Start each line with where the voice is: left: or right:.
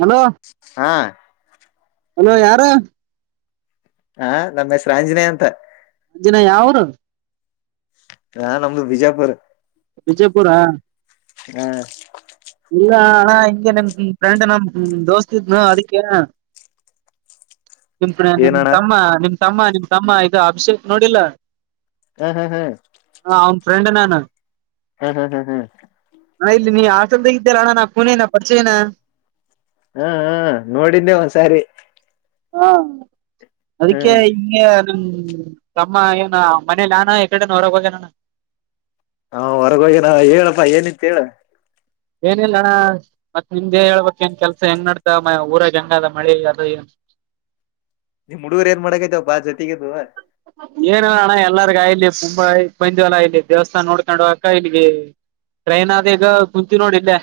right: Hello
left: ಹಾ
right: hello ಯಾರು
left: ಹ ನಮ ಆಂಜನೇಯ ಅಂತ
right: ದಿನ ಯಾವರು
left: ನಾ ನಮ್ದು ಬಿಜಾಪುರ್
right: ವಿಜಪುರ
left: ಹ
right: ಇಲ್ಲ ಅಣ್ಣ ಹಿಂಗೆ ನಿಮ [unintelligible] ಫ್ರೆಂಡ್ ನಮ್ ದೋಸ್ತಿದ್ನು ಅದಕ್ಕೆ [inaudible] ನಿಮ್ ನಿಮ್
left: ಏನಣ್ಣ
right: ತಮ್ಮ ನಿಮ್ ತಮ್ಮ ನಿಮ್ ತಮ್ಮ ಈಗ ಅಭಿಷೇಕ್ ನೋಡಿಲ್ಲ
left: ಹ ಹ ಹ
right: ಅವನ್ ಫ್ರೆಂಡ್ ನಾನು
left: ಹ ಹ ಹ
right: ಹಾ ಇಲ್ಲಿ ನೀ ಆಟಲ್ದಾಗ ಇದ್ದರಾ ಅಣ್ಣ [unintelligible] ನೇನ ಪರಿಚಯ ಏನ [unintelligible]
left: ಹಾ ಹಾ ನೋಡಿದ್ದೆ ಒಂದ್ಸಾರಿ
right: ಹಾ ಅದಕ್ಕೆ
left: ಹ್ಮ್
right: ಹಿಂಗ ನಮ್ ನಮ್ಮ ಏನ ಮನೇಲಿ ನಾನ ಈ ಕಡೆನ ಹೊರಾಗ ಹೋಗನಾನ
left: ಹಾ ಹೊರಗ ಹೋಗಿದ್ ಹೇಳಪ್ಪಾ ಏನಿತ್ತ ಹೇಳ
right: ಏನಿಲ್ಲ ಮತ್ತತ್ ನಿಮ್ದೆ ಹೇಳ್ಬೇಕಕ್ ಏನ್ ಕೆಲ್ಸ ಹೆಂಗ್ ನಡ್ತ ಮ ಊರ ಹೆಗದ ಮಳೆ ಅದು ಏ [inaudible]
left: ನಿಮ್ ಹುಡುಗರು ಏನ್ ಮಾಡಕೈತವ ಬಾ ಜೊತಿಗದುವ
right: ಏನು ಅಣ್ಣ ಎಲ್ಲಾರ್ಗ ಇಲ್ಲಿ ತುಂಬಾ ಬಂದಿವವಲ್ಲ ಇಲ್ಲಿ ದೇವಸ್ಥಾನ ನೋಡ್ಕೊಂಡ ಹಕ ಇಲ್ಲಿಗೆ ಟ್ರೈನ್ ಆದ ಈಗ ಕುಂತೀ ನೋಡಿ ಇಲ್ಲೇ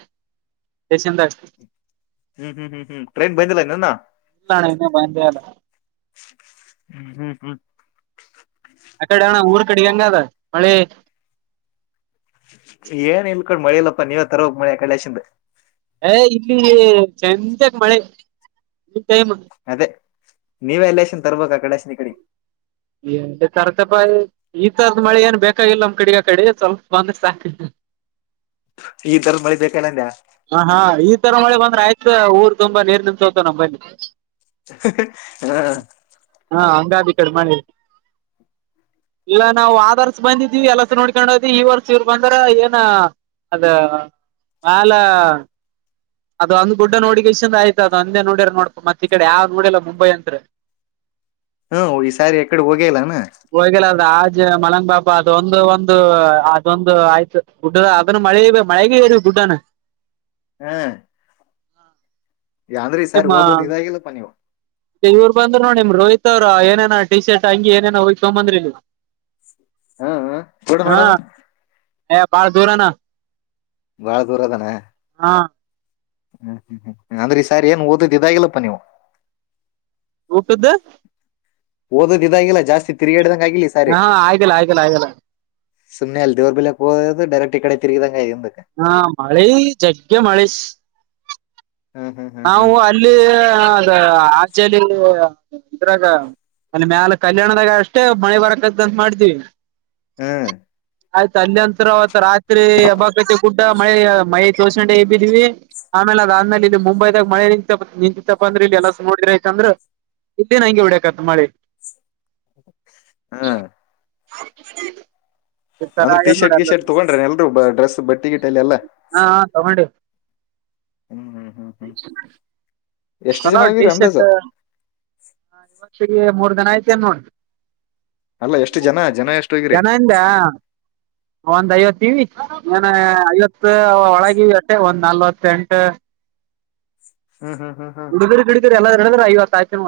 right: ಸೇಶನ್ದಾಗ
left: ಹ್ಮ್ ಹ್ಮ್ ಹ್ಮ್ ಹ್ಮ್ ್ರೇನ್ ಬಂದಲನು [inaudible]
right: ಇಲ್ಲ ಅಣ್ಣ ಇನ್ನೂ ಬಂದೇ ಇಲ್ಲ
left: ಹ್ಮ್ ಹ್ಮ್ ಹ್ಮ್ [inaudible]
right: ಅ ಕಡೆ ಅವನ ಊರ್ ಕಡಿಗಂಗದ ಮಳೆ
left: ಕ ಮಳ ಇಲ್ಲಪ್ಪ ನೀವೇ ತರ ಹೋಗ ಮಳೆ ಕಳಾಶಿಂದ
right: ಏ ಇಲ್ಲಿ ಚಂತೆಕ್ ಮಳೆ ಇಲ್ಲಿ ಟೈಮ್
left: ಅದೇ ನೀವ ಎಲ್ಲಕ್ಷನ್ ತರ್ಬೇಕ ಕಡೆೇಶನ ಈ ಕಡೆ
right: ಎ ತರ್ತಪ ಈ ತರದ ಮಳೆ ಏನ್ ಬೇಕಾಗಿಲ್ಲ ನಮ್ ಕಡಗ ಕಡೆ ಸ್ವಲ್ಪ ಬಂದ ಸಾಕ [inaudible]
left: ಈ ತರ ಮಳಿ ಬೇಕನನ್ಯಾ
right: ಹ ಹಾ ಈ ತರ ಮಳೆ ಬಂದ್ರೆ ಆಯ್ತು ಊರ್ ತುಂಬಾ ನೀರ್ ನಿ ಸೋತ ನಮ್ಮ ಬಿ
left: ಹಾ
right: ಗಾಡಿ ಕಡೆ ಮಾಡ ಇಲ್ಲ ನಾವು ಆರ್ಸ ಬಂದಿದ್ದೀವಿ ಎಲ್ಲಸ ನೋಡ್ಕೊಂಡ ಹೋದವಿ ಈ ವರ್ಷ ಇವರು ಬಂದ್ರ ಏನ ಅದು ನಾಲ ಅದು ಒಂದ್ ದೊಡ್ಡ ನೋಡಿಗೆ ಇಂದ ಆಯ್ತ ಅಂದ ನೋಡ್ಯ್ರ ನೋಡ್ ಮತ್ತ ಈ ಕಡೆ ಯಾವ ನೋಡಲ್ಲ ಮುಂಬೈ ಅತ್ರಿ [inaudible]
left: ಹ್ಮ್ ಈ ಸಾರಿ ಎಕಡೆ ಹೋಗಲ್ಲಾನ
right: ಹೋಗಿಲ್ಲ ಅದ ಆಜ್ ಮಲಂಗ್ ಬಾಬಾ ಅದೊಂದು ಒಂದು ಅದೊಂದು ಆಯ್ತು ಗುಡ್ಡ ಅದನ್ನು ಮಳೆ ಮಳೆಗೆ ಇರಿ ಗಡ್ ಂತಾನ
left: ಹ್ಮ್ ಅಂದ್ರೆ ಈ ಸಾರಿ
right: ನಿಮ್ಮ
left: ಓದೋದು ಇದಾಗಿಲ್ಲಪ್ಪಾ ನೀವು
right: ಇವರು ಬಂದ್ರ ನೋಡಿಮ ರೋಹಿತ್ ಇವ್ರ ಏನೇನ ಟಿ ಶರ್ಟ್ ಹಂಗಿ ಏನೇನ ಹೋಗ್ಕೊಂಡ್ ಬಂದ್ರಿ ನೀ
left: ಹ್ಮ್ ಹ್ಮ್ ಕೊಡು
right: ಹಾ
left: ನೋಡಮ್ಮ
right: ಯ ಬಾಲ ದೋರಾನ
left: ಭಾಳ ದೂರತಾನೇ ಹ್ಮ್ ಹ್ಮ್ ಹ್ಮ್್ಮ್ ಅಂದ್ರೆ ಈ ಸಾರ್ ಏನ್ ಓದದ ಇದಾಗಿಲ್ಲಪ್ಪಾ ನೀವು
right: ಊಕಿದ್ದ
left: ಓದೋದ ಇದಂಗಿಲ್ಲ ಜಾಸ್ತಿ ತಿರುಗಾಡ್ದಕ ಆಗಲಿ ಸಾರಿ
right: ಹಾ ಆಗಿಲ್ಲ ಆಗಿಲ್ಲ ಆಗಿಲ್ಲ
left: ಸುಮ್ಮನೆ ಅಲ್ಲಿ ದೇರ್ಲೆೋದು ಡರೆಕ್ಟ್ ಇ ಕಡೆ ತಿರುಗಿದಂಗ ಹಿಂದಕ್ಕೆ
right: ಹಾ ಮಾಡಿ ಜಗ್ಗೆ ಮಾಡಿ
left: ಹ್ಮ್ ಹ್ಮ್ ಹ್ಮ್ ಹ್ಮ್
right: ನಾವು ಅಲ್ಲಿ ಅದ ಆಲ್ಲಿ ಇದ್ರಾಗ ಅಲ್ಲಿ ಮ್ಯಾಲ ಕಲ್ಯಾಣದಾಗ ಅಷ್ಟೇ ಮಳೆ ಬರಕತ್ಂತ ಮಾಡ್ತೀವಿ
left: ಹ್ಮ್
right: ಆಯ್ತ ಅಲ್ಲಿ ನಂತರ ಅವತ್ ರಾತ್ರಿ ಹಬ್ಬಾಪೇಟ್ಟೆ ಗುಡ್ಡ ಮಳೆ ಮಳೆ ತೋಸಂಡೆಬಿದ್ವಿ ಆಮೇಲೆ ಅದಾದ್ಮೇಲೆ ಇಲ್ಲಿ ಮುಂಬೈದಾಗ ಮಳೆ ನಿಂತ ನಿಂತತ್ತಪ್ಪ ಅಂದ್ರ ಇ ಎಲ್ಲ ನೋಡ್ರಿಯ್ತ ಅಂದ್ರ ಇದ್ದೇ ನ ಹಂಂಗಗೆ ಉಡಕತ್ ಮಳೆ
left: ಹಾ
right: ಹ [inaudible] ಸತರ
left: ಟಿ ಶರ್ಟ್ ಗಿ
right: ನೋಡಲ್ಲ
left: ಶರ್ಟ್ ತಗೊಂಡ್ರೆ ಎಲ್ರು ಡ್ರೆಸ್ ಬಟ್ಟಿ ಗಿಟ್ಟ ಎಲ್ಲ
right: ಹಾ ಹ ತಗೊಂಡಿ
left: ಹ್ಮ್ ಹ್ಮ್ ಹ್ಮ್ ಹ್ಮ್ ಎಷ್ಟು ಜನ ಹೋಗಿರಿ ಅಂದಾಜ
right: ಟಿ-ಶರ್ಟ್ ಹಾ ಇವಕ್ಷಿಗೆ ಮೂರ್ ದನ ಐತಿ ಅಂದ ನೋಡಿ
left: ಅಲ್ಲ ಎಷ್ಟು ಜನ ಜನ ಎಷ್ಟು ಹೋಗಿರಿ
right: ಜನಂದ ಒಂದ್ ಐವತ್ತವಿ ನ ಐವತ್ತು ಒಳಗೆ ಅಷ್ಟೆ ಒಂದ್ ನಲ್ವತ್ತೆಂಟು
left: ಹ್ಮ್ ಹ್ಮ್ ಹ್ಮ್ ಹ್ಮ್
right: ಇ ಅತ್ತ ಆಯಚ ಮೂ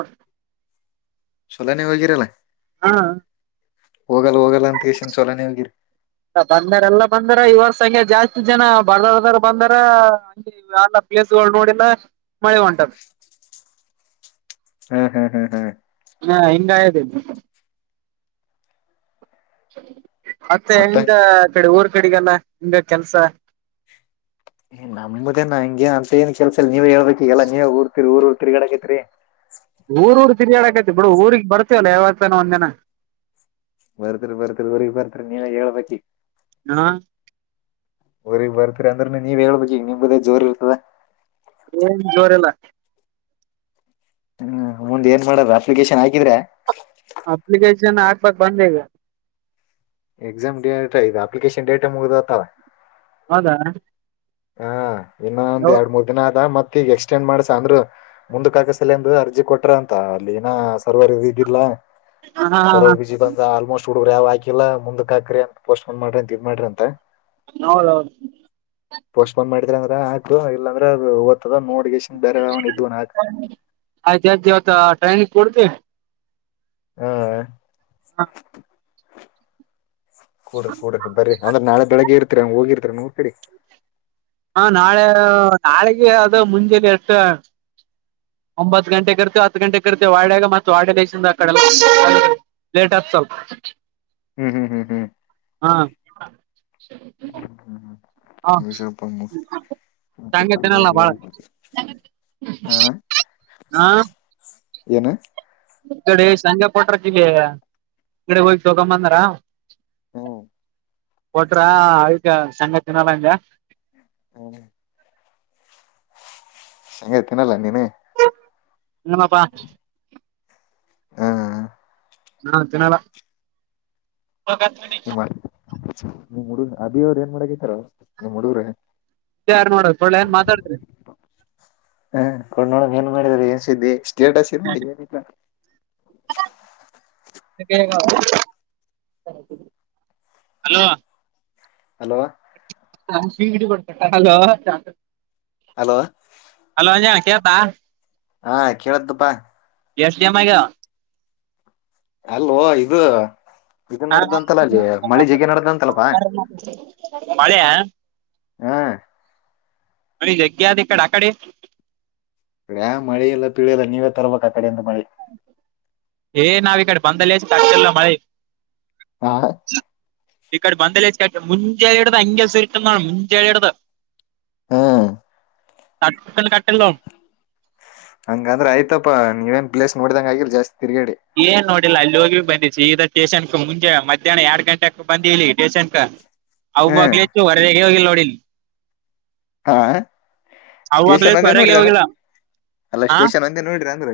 left: ಎಲ್ಲ ನೀವು ಹೋಗಿರಲ್ಲ
right: ಹಾ
left: ಹೋಗಲ್ಲ ಹೋಗಲ್ಲ ಅಂತ ಎಸನ್ ಸೊಲನೇ ಹೋಗಿರಿ
right: ಬಂದರೆ ಎಲ್ಲ ಬಂದಾರ ಇವರ್ ಹಂಗೆ ಜಾಸ್ತಿ ಜನ ಬರ್ದರ್ದಾರ ಬಂದಾರ ಪ್ಲೇಸ್ಗಳು ನೋಡಿಲ್ಲ ಮಳೆ ಉಂಟದ
left: ಹ್ಮ್ ಹ್ಮ್ ಹ್ಮ್ ಹ್ಮ್
right: ಹ [inaudible] ಮತ್ತೆ ಹೆಂಗ ಕಡೆ ಊರ್ ಕಡೆಗಲ್ಲ ಹಂಗ ಕೆಲ್ಸ
left: ನಮ್ ಮದೇನ ಹಂಗೆ ಅಂತ ಏನ್ ಕೆಲ್ಸ ಇಲ್ಲ ನೀವೇ ಹೇಳ್ಬೇಕಕ್ ಎಲ್ಲಾ ನೀವೇ ಊರ್ತಿೀರಿ ಊರು ತಿರ್ಗಡಾಕತಾಯಿ ರಿ
right: ಊರ್ ಊರ್ ತಿರಿಯಾಡಕೈತಿ ಬಿಡ ಊರಿಗೆ ಬರ್ತೇವಲ್ಲ ಯಾವತ್ತನ ಒಂದ್ ಜನ
left: ವರ್ತ ವರ್ತ್ತ ವರ ಬರ್ತರ ನೀನ ಳ ಬಕಿ
right: ಹ
left: ಅವಊ್ರಗ್ ಬರ್ತರಿ ಅಂದ್ರ ನೀವ್ ಹೇಳ್ಬೇಕು ಈಗ ನಿಮಗುದೇ ಜೋರ್ ಇರ್ತದ
right: ಏನ್ ಜೋರಿಲ್ಲ
left: ಹ್ಮ್ ಮುಂದ್ ಏನ್ ಮಾಡ್ರ ಅಪ್ಲಿಕೇಶನ್ ಹಾಕಿದ್ರೆ
right: ಅಪ್ಲಿಕೇಶನ್ ಹಾಕ್ಬೇಕಕ್ ಬಂದಗ
left: ಎಕ್ಸಾಮ್ ಡೇಟ್ ಇದು ಅಪ್ಲಿಕೇಶನ್ ಡೇಟ್ ಮುಗ್ದ್ತವ
right: ಹೌದಾ
left: ಹಾ ಇನ್ನೊಂದ್
right: ಹ
left: ಎರಡ್ ಮೂರ್ ದಿನ ಆದದ ಮತ್ ಗ ಎಕ್ಸ್ಟೆಂಡ್ ಮಾಡ್ಸ ಅಂದ್ರರು ಮುಂದಕ್ಕೆ ಹಾಕಸಲ್ಲಂದು ಅರ್ಜಿ ಕೊಟ್ರ ಅಂತ ಅಲ್ಲಿ ಏನ ಸರ್ವರ್ ಈಗಿಲ್ಲಾ
right: ಹಾ ಹಾ
left: ಸರ್ವರ್ ಬ್ಯುಸಿ ಬಂದ ಆಲ್ಮೋಸ್ಟ್ ಚುಡ್ರಿ ಯಾವ ಹಾಕಿಲ್ಲ ಮುಂದಕ್ಾಕ್ರಿ ಅಂತ ಪೋಸ್ಟ್ೋನ್ ಮಾಡ್ರಿ ಅಂತ ಇದ್ ಮಾಡ್ರಿ ಅಂತ
right: ಹೌದೌದು
left: ಪೋಸ್ಟ್ಪೋನ್ ಮಾಡಿದ್ರ ಅಂದ್ರ ಆಯ್ತು ಇಲ್ಲಾಂದ್ರೆ ಅದುದ ಅದ ನೋಡ್ಗಷ್ಟನ್ ಬೇರೆ ಅವನ ಇದ್ವ ನಾಗ
right: ಆಯ್ತ ಆಯ್ತು ಇವತ್ತು ಟ್ರೈನಿಗೆ ಕೊಡ್ತಿ
left: ಹಾ
right: ಹಾ
left: ಕೂಡ ಕೂಡ್ರ ಬರರಿ ಅಂದ್ರೆ ನಾಳೆ ಬೆಳಿಗ್ಗೆ ಇರ್ತೀರಿ ಹಂಗ ಹೋಗಿರ್ತರಿ ನೋಡ್ಕೇಡಿ
right: ಹಾ ನಾಳೆ ನಾಳೆಗೆ ಅದು ಮುಂಜೆಾನ ಎಷ್ಟ ಒಂಬತ್ ಗಂಟೆಗೆ ಕರ್ತ ಹತ್ತು ಗಂಟೆೆಗೆ ಕರ್ತೀವೆ ವಾಡ್ಯಾಗ ಮತ್ತ ವಡ ದೇಶದ ಕಡ ೇಟ್ ಆತ್ ಚಲ್
left: ಹ್ಮ್ ಹ್ಮ್ ಹ್ಮ್ ಹ್ಮ್
right: ಹಾ ಹ
left: ವಿಷಪ್ಪ ಮತ್ತ
right: ಶೇಂಗಾ ತಿನ್ನಲ್ಲ ಬಾಳ
left: ಕ
right: ಹಾ
left: ಏನು
right: ಈಡೆ ಸಂಜ ಪಟ್ರ ಕಲ್ಲಿ ಕಡೆ ಹೋಗಿ ತೋಗಂಬಂದಾರ [unintelligible]
left: ಹ್ಮ
right: ಕೊಟ್ರ ಆಯ್ಗ ಸಂಗಾ ತಿಿನಲ್ಲ ಹಂಗ
left: ಹ್ಮ ಹ ತಿನ್ನಲ್ಲ ನೀನು
right: ನಮ್ಮಪ್ಪಾ
left: ಹ್ಮ್
right: ಹಾ ತಿಿನಾಲ
left: ನಿಮ್ಮ ನಿಮ್ ಹುಡುಗ ಅದಿ ಅವ್ರ ಏನ್ ಮಾಡಗತಾರ ನಿಮ್ ಹುಡುಗ್ರೆ
right: ಯಾರು ನೋಡ ಒಳ್ಳೆ ಏನ್ ಮಾತಾಡ್ತ್ರರಿ
left: ಹ ನೋಡ ಏನ್ ಮಾಡಿದ್ರಿ ಏನ್ ಸುದ್ದಿ ಸ್ಟೇಟಸ್ ಇಲ್ಲ ಏನಿಲ್ಲ
right: ಹಲೋ
left: ಹಲೋ
right: ನಮ್ಮ ಕಿವಿಗ ಇಡಿಬೇಡ ಕಟ ಹಲೋ
left: ಹಲೋ
right: ಹಲೋ ಅಯ್ಯ ಕೆಳ್ತದ
left: ಹಾ ಕೇಳ್ತದಪ್ಪಾ
right: ಎಷ್ಟ ಸೇಮ್ ಆಗ್ಯವ
left: ಅಲೋ ಇದು ಇದು
right: ಹ
left: ನಡ್ದಂತಲ್ಲ ಅಲ್ಲಿ ಮಳಿ ಜಗಿ ನಡ್ದಂತಲ್ಲಪಾ
right: ಮಳಿಯ
left: ಹಾ
right: ಮಳಿ ಜಗ್ಗೆ ಆದ ಇ ಕಡಿ ಅಕಡಿ
left: ಯ್ಯಾ ಮಳಿಲ್ಲ ಪೀಳಿಯಲ್ಲ ನೀವೇ ತರಬೇಕ ಅಕಡಿಯಿಂದ ಮಳಿ
right: ಏ ನಾವ ಇಕಡಿ ಬಂದಲಾಸಿ ಕಟ್ಟಿಲ್ಲ ಮಳಿ
left: ಹ
right: ಈಕಡಿ ಬಂದಲ್ಲಾಸಿ ಮುಂಜಳಿಡಧ ಅಂಗ್ಯ ಸುರಿತದ ಮುಂಜಳಿಡದ
left: ಹ್ಮ್
right: ತ್ತನ್ನು ಕಟ್ಟಿಲ್ಲ ನೋಡ
left: ಹಂಗಂದ್ರ ಆಯ್ತಪ್ಪಾ ನೀವೇನ್ ಪ್ಲೇಸ್ ನೋಡಿದಂಗ ಆಗಿಲ್ಲ ಜಾಸ್ತಿ ತಿರ್ಗಾಡಿ
right: ಏನ್ ನೋಡಿಲ್ಲ ಅಲ್ಲಿ ಹೋಗಿ ಬಂದಿವಿ ಸೀದ ಸ್ಟೇಷನ್ ಮುಂಜೆ ಮಧ್ಯಾಹ್ನ ಎರಡು ಗಂಟೆಕ್ ಬಂದಿ ಇಲ್ಲಿ ಸ್ಟೇಷನ್ ಕ
left: ಹ್ಮ್
right: ಅವಾಗ್ಲಾಸ ಹೊರಗೆ ಹೋಗಿಲ್ಲ ನೋಡಿಲ್
left: ಹಾ ಸ್ಟೇಷನ್
right: ಅವಾಗ್ಲಾಸಿ
left: ಒಂದೇ
right: ಹೋರಗೆ
left: ನೋಡಿದಾನ
right: ಹೋಗಿಲ್ಲ
left: ಅಲ್ಲ
right: ಹ
left: ಸ್ಟೇಷನ್ ಒಂದೇ ನೋಡ್ರಿ ಅಂದ್ರ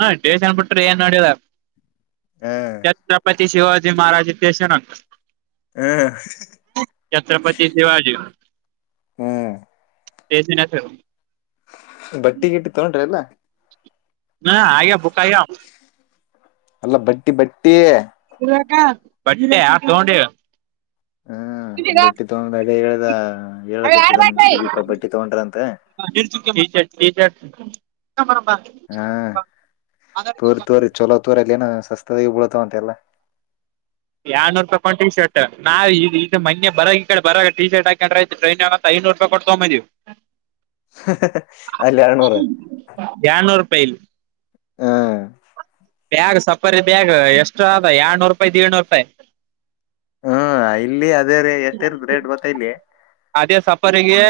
right: ಹ ಸೇಷ್ಟನ ಏನ್ ನೋಡಿಲ್ಲ
left: ಹ್ಮ್
right: ಛತ್ರಪತಿ ಶಿವಾಜಿ ಮಹಾರಾಜ ಸೇಷ್ಟನ
left: ಹ್ಮ್
right: ಛತ್ರಪತಿ ಶಿವಾಜಿ
left: ಹ್ಮ್
right: ಸ್ಟೇಷನ್ ಹೆಸರ
left: ಬಟ್ಟಿಗಿಟ್ಟಿ ತಗೊಂಡ್ರಿ ಇಲ್ಲ
right: ಹಾ ಆಗ್ಯಾವ ಬುಕ್ ಆಗ್ಯಾವ
left: ಅಲ್ಲ ಬಟ್ಟಿ ಬಟ್ಟಿ
right: ಬಟ್ಟಿ ಹಾ ತೊಂಡಿವಿ
left: ಹ್ಮ ಬಟ್ಟಿ ತಗೊಂಡ ಅದೇ ಹೇಳ್ದ
right: ಅವ ಯಾರ್
left: ಹೇಳಕತಿದ ನಿಮ
right: ಬಟ್ಟ
left: ಸುದೀಪ ಬಟ್ಟಿ ತಗೊಂಡ್ರ ಅಂತ
right: [unintelligible]
left: ಹಾ ತೋರಿ ತೋರಿ ಚಲೋ ತೋರಿ ಅಲ್ಲಿ ಏನ ಸಸ್ತದಾಗೆ ಬೂಳತಾವ ಅಂತ ಎಲ್ಲ
right: ಎರಡನೂರೂಪಾಯಿ ಕೊಂದ ಟಿ ಶರ್ಟ್ ನಾ ಈ ಇದ ಮನ್ನೆ ಬರಗ ಈ ಕಡೆ ಬರ ಟ ಶರ್ಟ್ ಹಾಕೊಂಡ್ರ ಆಐತ ಟ್ರೈನ್ ರೂಪಾಯಿ ಕೂಟ್ಟ ತೂಂಬ ಬಂದಿವಿ
left: ಅಲ್ಲಿ ಎರಡ್ನೂರ
right: ಎರಡ ನೂರೂಪಾಯಿ ಇಲ್ಲಿ
left: ಹಾ
right: ಬ್ಯಾಗ್ ಸಪಾರಿ ಬ್ಯಾಗ್ ಎಷ್ಟು ಅದ ಎರಡನೂರು ರೂಪಾಯಿ ದಿಡ್ನೂರು ರೂಪಾಯಿ
left: ಹ್ಮ ಇಲ್ಲಿ ಅದೇ ರ ಎಷ್ಟ ಇರತದ ರೇಟ್ ಗೊತ್ತ ಇಲ್ಲಿ
right: ಅದೇ ಸಫರಿಗೆ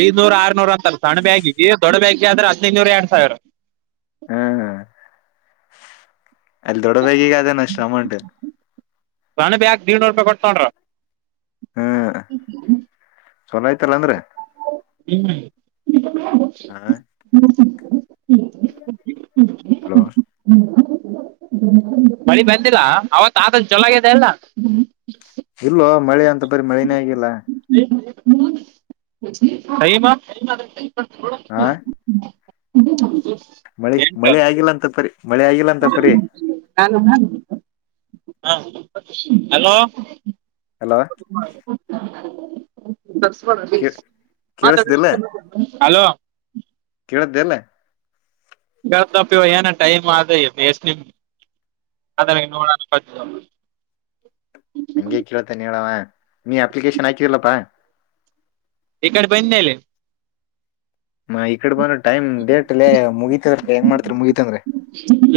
right: ಐದನೂರ್ ಆರ್ನೂರ ಅಂತ ಸಣ್ಣ ಬ್ಯಾಗಿಗೆ ದೊಡ್ಡ ಬ್ಯಾಗಿಗ ಆದ್ರ ಹದಿನೈದುನೂರ ಎರಡ್ ಸಾವಿರ
left: ಹ್ಮ್ ಹ್ಮ್ ಅಲ್ಲಿ ದೊಡ್ಡ ಬ್ಯಾಗಿಗಾದೆನ ಅಷ್ಟ ಅಮೌಂಟ
right: ಸಣ್ಣ ಬ್ಯಾಗ್ ದಿಡ್ನೂರು ರೂಪಾಯಿ ಕೊಟ್ಟತೊಂಡ್ರ
left: ಚೊಲೋ ಆಯ್ತಲ್ಲ ಅಂದ್ರ
right: [unintelligible]
left: ಹಾ [unintelligible]
right: ಬಳಿ ಬಂದಿಲ್ಲ ಅವತ್ ಆತ ಚಲೊಗಾಗಿದೆ ಅಲ್ಲ
left: ಇಲ್ಲವೋ ಮಳೆ ಅಂತಪರಿ ಮಳಿನೇ ಆಗಿಲ್ಲ ಹಾ
right: [unintelligible]
left: ಮಳಿ
right: ಎಂಟು
left: ಮಳಿ ಆಗಿಲ್ಲ ಅಂತ ಪರಿ ಮಳಿ ಆಗಿಲ್ಲಾ ಅಂತ ಪರಿ
right: [unintelligible] ಹಲೋ
left: ಹಲೋ
right: ಹಲೋ [unintelligible]
left: ಕೇಳ್ದೆಲ್ಲ
right: [unintelligible] ಅದನ ನೋಡ ಸಾಧ್ಯ
left: ಹಗೆ ಕೇಳತೇನೆ ಅವಾ ನೀ ಅಪ್ಲಿಕೇಶನ್ ಹಾಕಿದಲಪ್ಪಾ
right: ಇಕಡೆ ಬಂದನಿಲ್ಲಿ
left: ನಾ ಈಕಡೆ ಬಂದ ಟೈಮ್ ಡೇಟ್ಲ ಲೇ ಮುಗಿತದ ಹೆಂಗ್ ಮಾಡ್ತರಿ ಮುಗಿತಂದ್ರ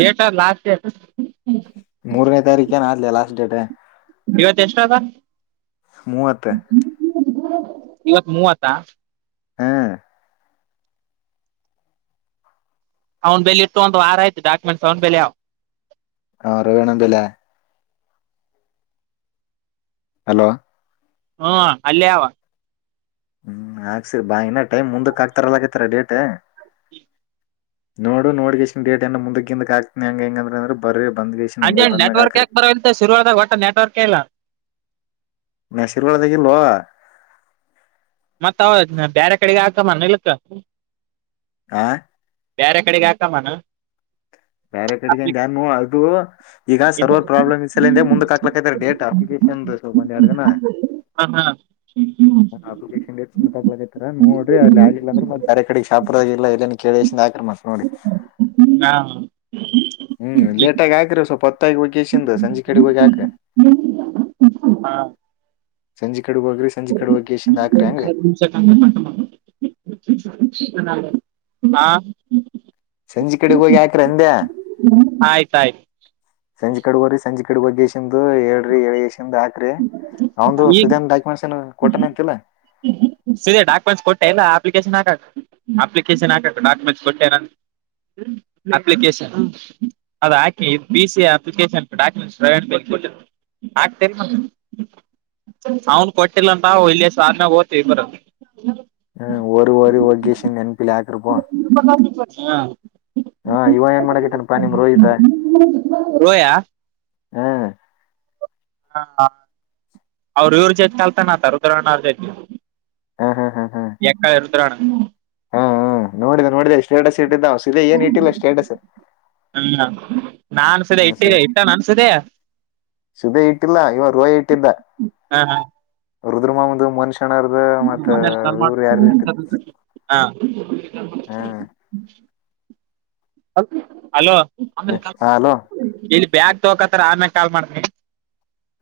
right: ಏಟ ಲಾಸ್ಟ್ ಡೇಟ್
left: ಮೂರನೇ ತಾರೀಖ ನ ಆಗ್ಲಿ ಲಾಸ್ಟ್ ಡೇಟ್
right: ಇವತ್ತ ಎಷ್ಟು ಅದ
left: ಮೂವತ್
right: ಇವತ್ ಮೂವತ್ತಾ
left: ಹ್ಮ
right: ಅವ್ನ್ ಬೆಲಿ ಇಟ್ಟ ಒಂದು ವಾರ ಆಯ್ತು ಡಾಕ್ಯುಮೆಂಟ್ಸ್ ಅವ್ ಬಲೆ ಅವ
left: [unintelligible] ಹಲೋ
right: ಹ್ಮ ಅಲ್ಲೇ ಆವಾ
left: ಹ್ಮ್ ಆಕ್ಸರಿ ಬಾ ಇನ್ನ ಟೈಮ್ ಮುಂದಕ್ ಹಾಕ್ತಾರ ಅನ್ನಾಕತಾರ ಡೇಟ್ ನೋಡು ನೋಟಿಕೇಶನ್ ಡೇಟ್ ಮುಂದಕ್ಕ ಹಿಂದಕ್ಕ ಆಗ್ತೀನಿ ಹಂಗ ಹಿಂಗಂದ್ರೆ ಅಂದ್ರೆ ಬರೀ
right: ಅಂಡ್ ನೆಟ್ವರ್ಕ್ ಯಾಕೆ ಬರೋಂತ ಶುರುವಾದಾಗ ಒಟ್ಟೆ ನೆಟ್ವರ್ಕ್ ಇಲ್ಲಾ
left: [unintelligible]
right: ಮತ್ತ ಅವ ಬೇರೆ ಕಡೆಗೆ ಹಾಕುಮನ ನಡಿತ್
left: ಆ
right: ಬ್ಯಾರೆ ಕಡೆಗೆ ಹಾಕುಮ್ಮನ
left: ಬ್ಯಾರೆ ಕಡೆಗೆಂದ ಯಾರು ಅದು ಈಗ
right: ಇಂದ
left: ಸರ್ವರ್ ಪ್ರಾಬ್ಲಮ್ ಇದ್ದ ಸಲಂದ ಮುಂದಕ ಹಾಕ್ಲಕ್ತಾರೆ ಡೇಟ್ ಅಪ್ಲಿಕೇಶನ್ ಒಂದೆರಡು ದಿನ
right: ಹ ಹಾ
left: [unintelligible] ನೋಡ್ರ ಅಲ್ಲಿ ಆಗ್ಲಿಲ್ಲ ಅಂದ್ರ ಮತ್ ಬರೆ ಕಡೆಗ್ ಶಾಪುರಲ್ಲ ಎಲ್ಲ ಕೇಳಿ ಹಾಕ್ರಿ ಮತ್ ನೋಡಿ
right: [unintelligible]
left: ಹ್ಮ್ ಲೇಟಾಗಿ ಆಕ್ರಿ ಸ್ವಲ್ಪ ಸಂಜೆ ಕಡೆ ಹೋಗಿ ಹಾಕ ಕಡೆ ಹೋಗ್ರಿ ಸಂಜೆ ಕಡೆ ಹೋಗಿ ಕೆಷಿಂದ ಹಾಕ್ರಿ ಹಂಗ
right: ಹಾ
left: ಸಂಜೆ ಕಡೆ ಹೋಗಿ ಹಾಕ್ರಿ ಅದ್ಯಾ
right: ಆಯ್ತಾಯ್ತು
left: ಸಂಜೆ ಕಡೆ ಹೋಗ್ರಿ ಸಂಜೆ ಕ [unintelligible] ಹೇಳ್ರಿ ಹೇಳ್ ಕಿಸ್ಸಿಂದ ಹಾಕ್ರಿ ಅವಂದು ಸುದ್ಯಾನ್ ಡಾಕ್ಯುಮೆಂಟ್ಸ್ ಏನು ಕೊಟ್ಟಾನ ಅಂತಿಲ್ಲ
right: [unintelligible] ಸರೀ ಡಾಕ್ಯುಮೆಂಟ್ಸ್ ಕೊಟ್ಟೇನ್ ಇಲ್ಲ ಅಪ್ಲಿಕೇಶನ್ ಹಾಕಕ ಅಪ್ಲಿಕೇಶನ್ ಹಾಕ ಡಾಕುಮೆಂಟ್ಸ್ ಕೊಟ್ಟನ್ ಅಪ್ಲಿಕೇಶನ್ ಅದಾಕೆ ಪಿ ಸಿ ಅಪ್ಲಿಕೇಶನ್ ಡಾಕ್ಯುಮೆಂಟ್ಸ್ [unintelligible] [inaudible]
left: ಹೂ ಹೋಗ್ರಿ ಹೋಗ್ರಿ ಕೆಸಿಂದ ನೆನಪಿಲೇ
right: ಬಾವ
left: ಹಾ ಇವ ಏನ್ ಮಾಡಕೈತಾನಪಾ ನಿಮ್ ರೋಹಿತ
right: [unintelligible] ರೋಯಾ [inaudible]
left: ಹ್ಮ
right: ಹ ಅವ್ರ ಇವ್ರ ಜೊತೆ ಕಲ್ತಾನತ ರುದ್ರಣ್ರ ಜೊತೆ
left: ಹ್ಮ್ ಹಾ ಹಾ್ ಹ್ಮ್
right: ಎ [unintelligible]
left: ಹಾ ಹ ನೋಡಿದೆ ನೋಡಿದೆ ಸ್ಟೇಟಸ್ ಇಟ್ಟಿದ್ದ ಸದೆ ಏನ್ ಇಟ್ಟಿಲ್ಲ ಸ್ಟೇಟಸ್.
right: ಹ್ಮ ನನ್ಸಿದೆ ಇಟ್ಟಿದೆ ಇಟ್ಟ ನ ಅನ್ಸಿದೆ
left: ಸಧ ಇಟ್ಟಿಲ್ಲ ಇವಾಗ ರೋಹಿ ಇಟ್ಟಿದ್ದ
right: ಹ ಹ
left: ರುದ್ರಮಮ ಮನುಷ್ಯ ಶಕ್ಷಣ್ದ ಮತ್ತ ಇವರು ಯಾರು ಇಟ್ಟಿದ
right: ಹಾಂ
left: ಹ್ಮ್
right: ಅಲೋ
left: ಹಲೋ
right: ಇಲ್ಲಿ ಬ್ಯಾಗ ತೋಕತ್ತಾರ ಆಮೇಲೆ ಕಾಲ್ ಮಾಡ್ಮ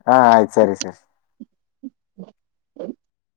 left: ಹಾ ಆಯ್ತು ಸರಿ ಸರಿ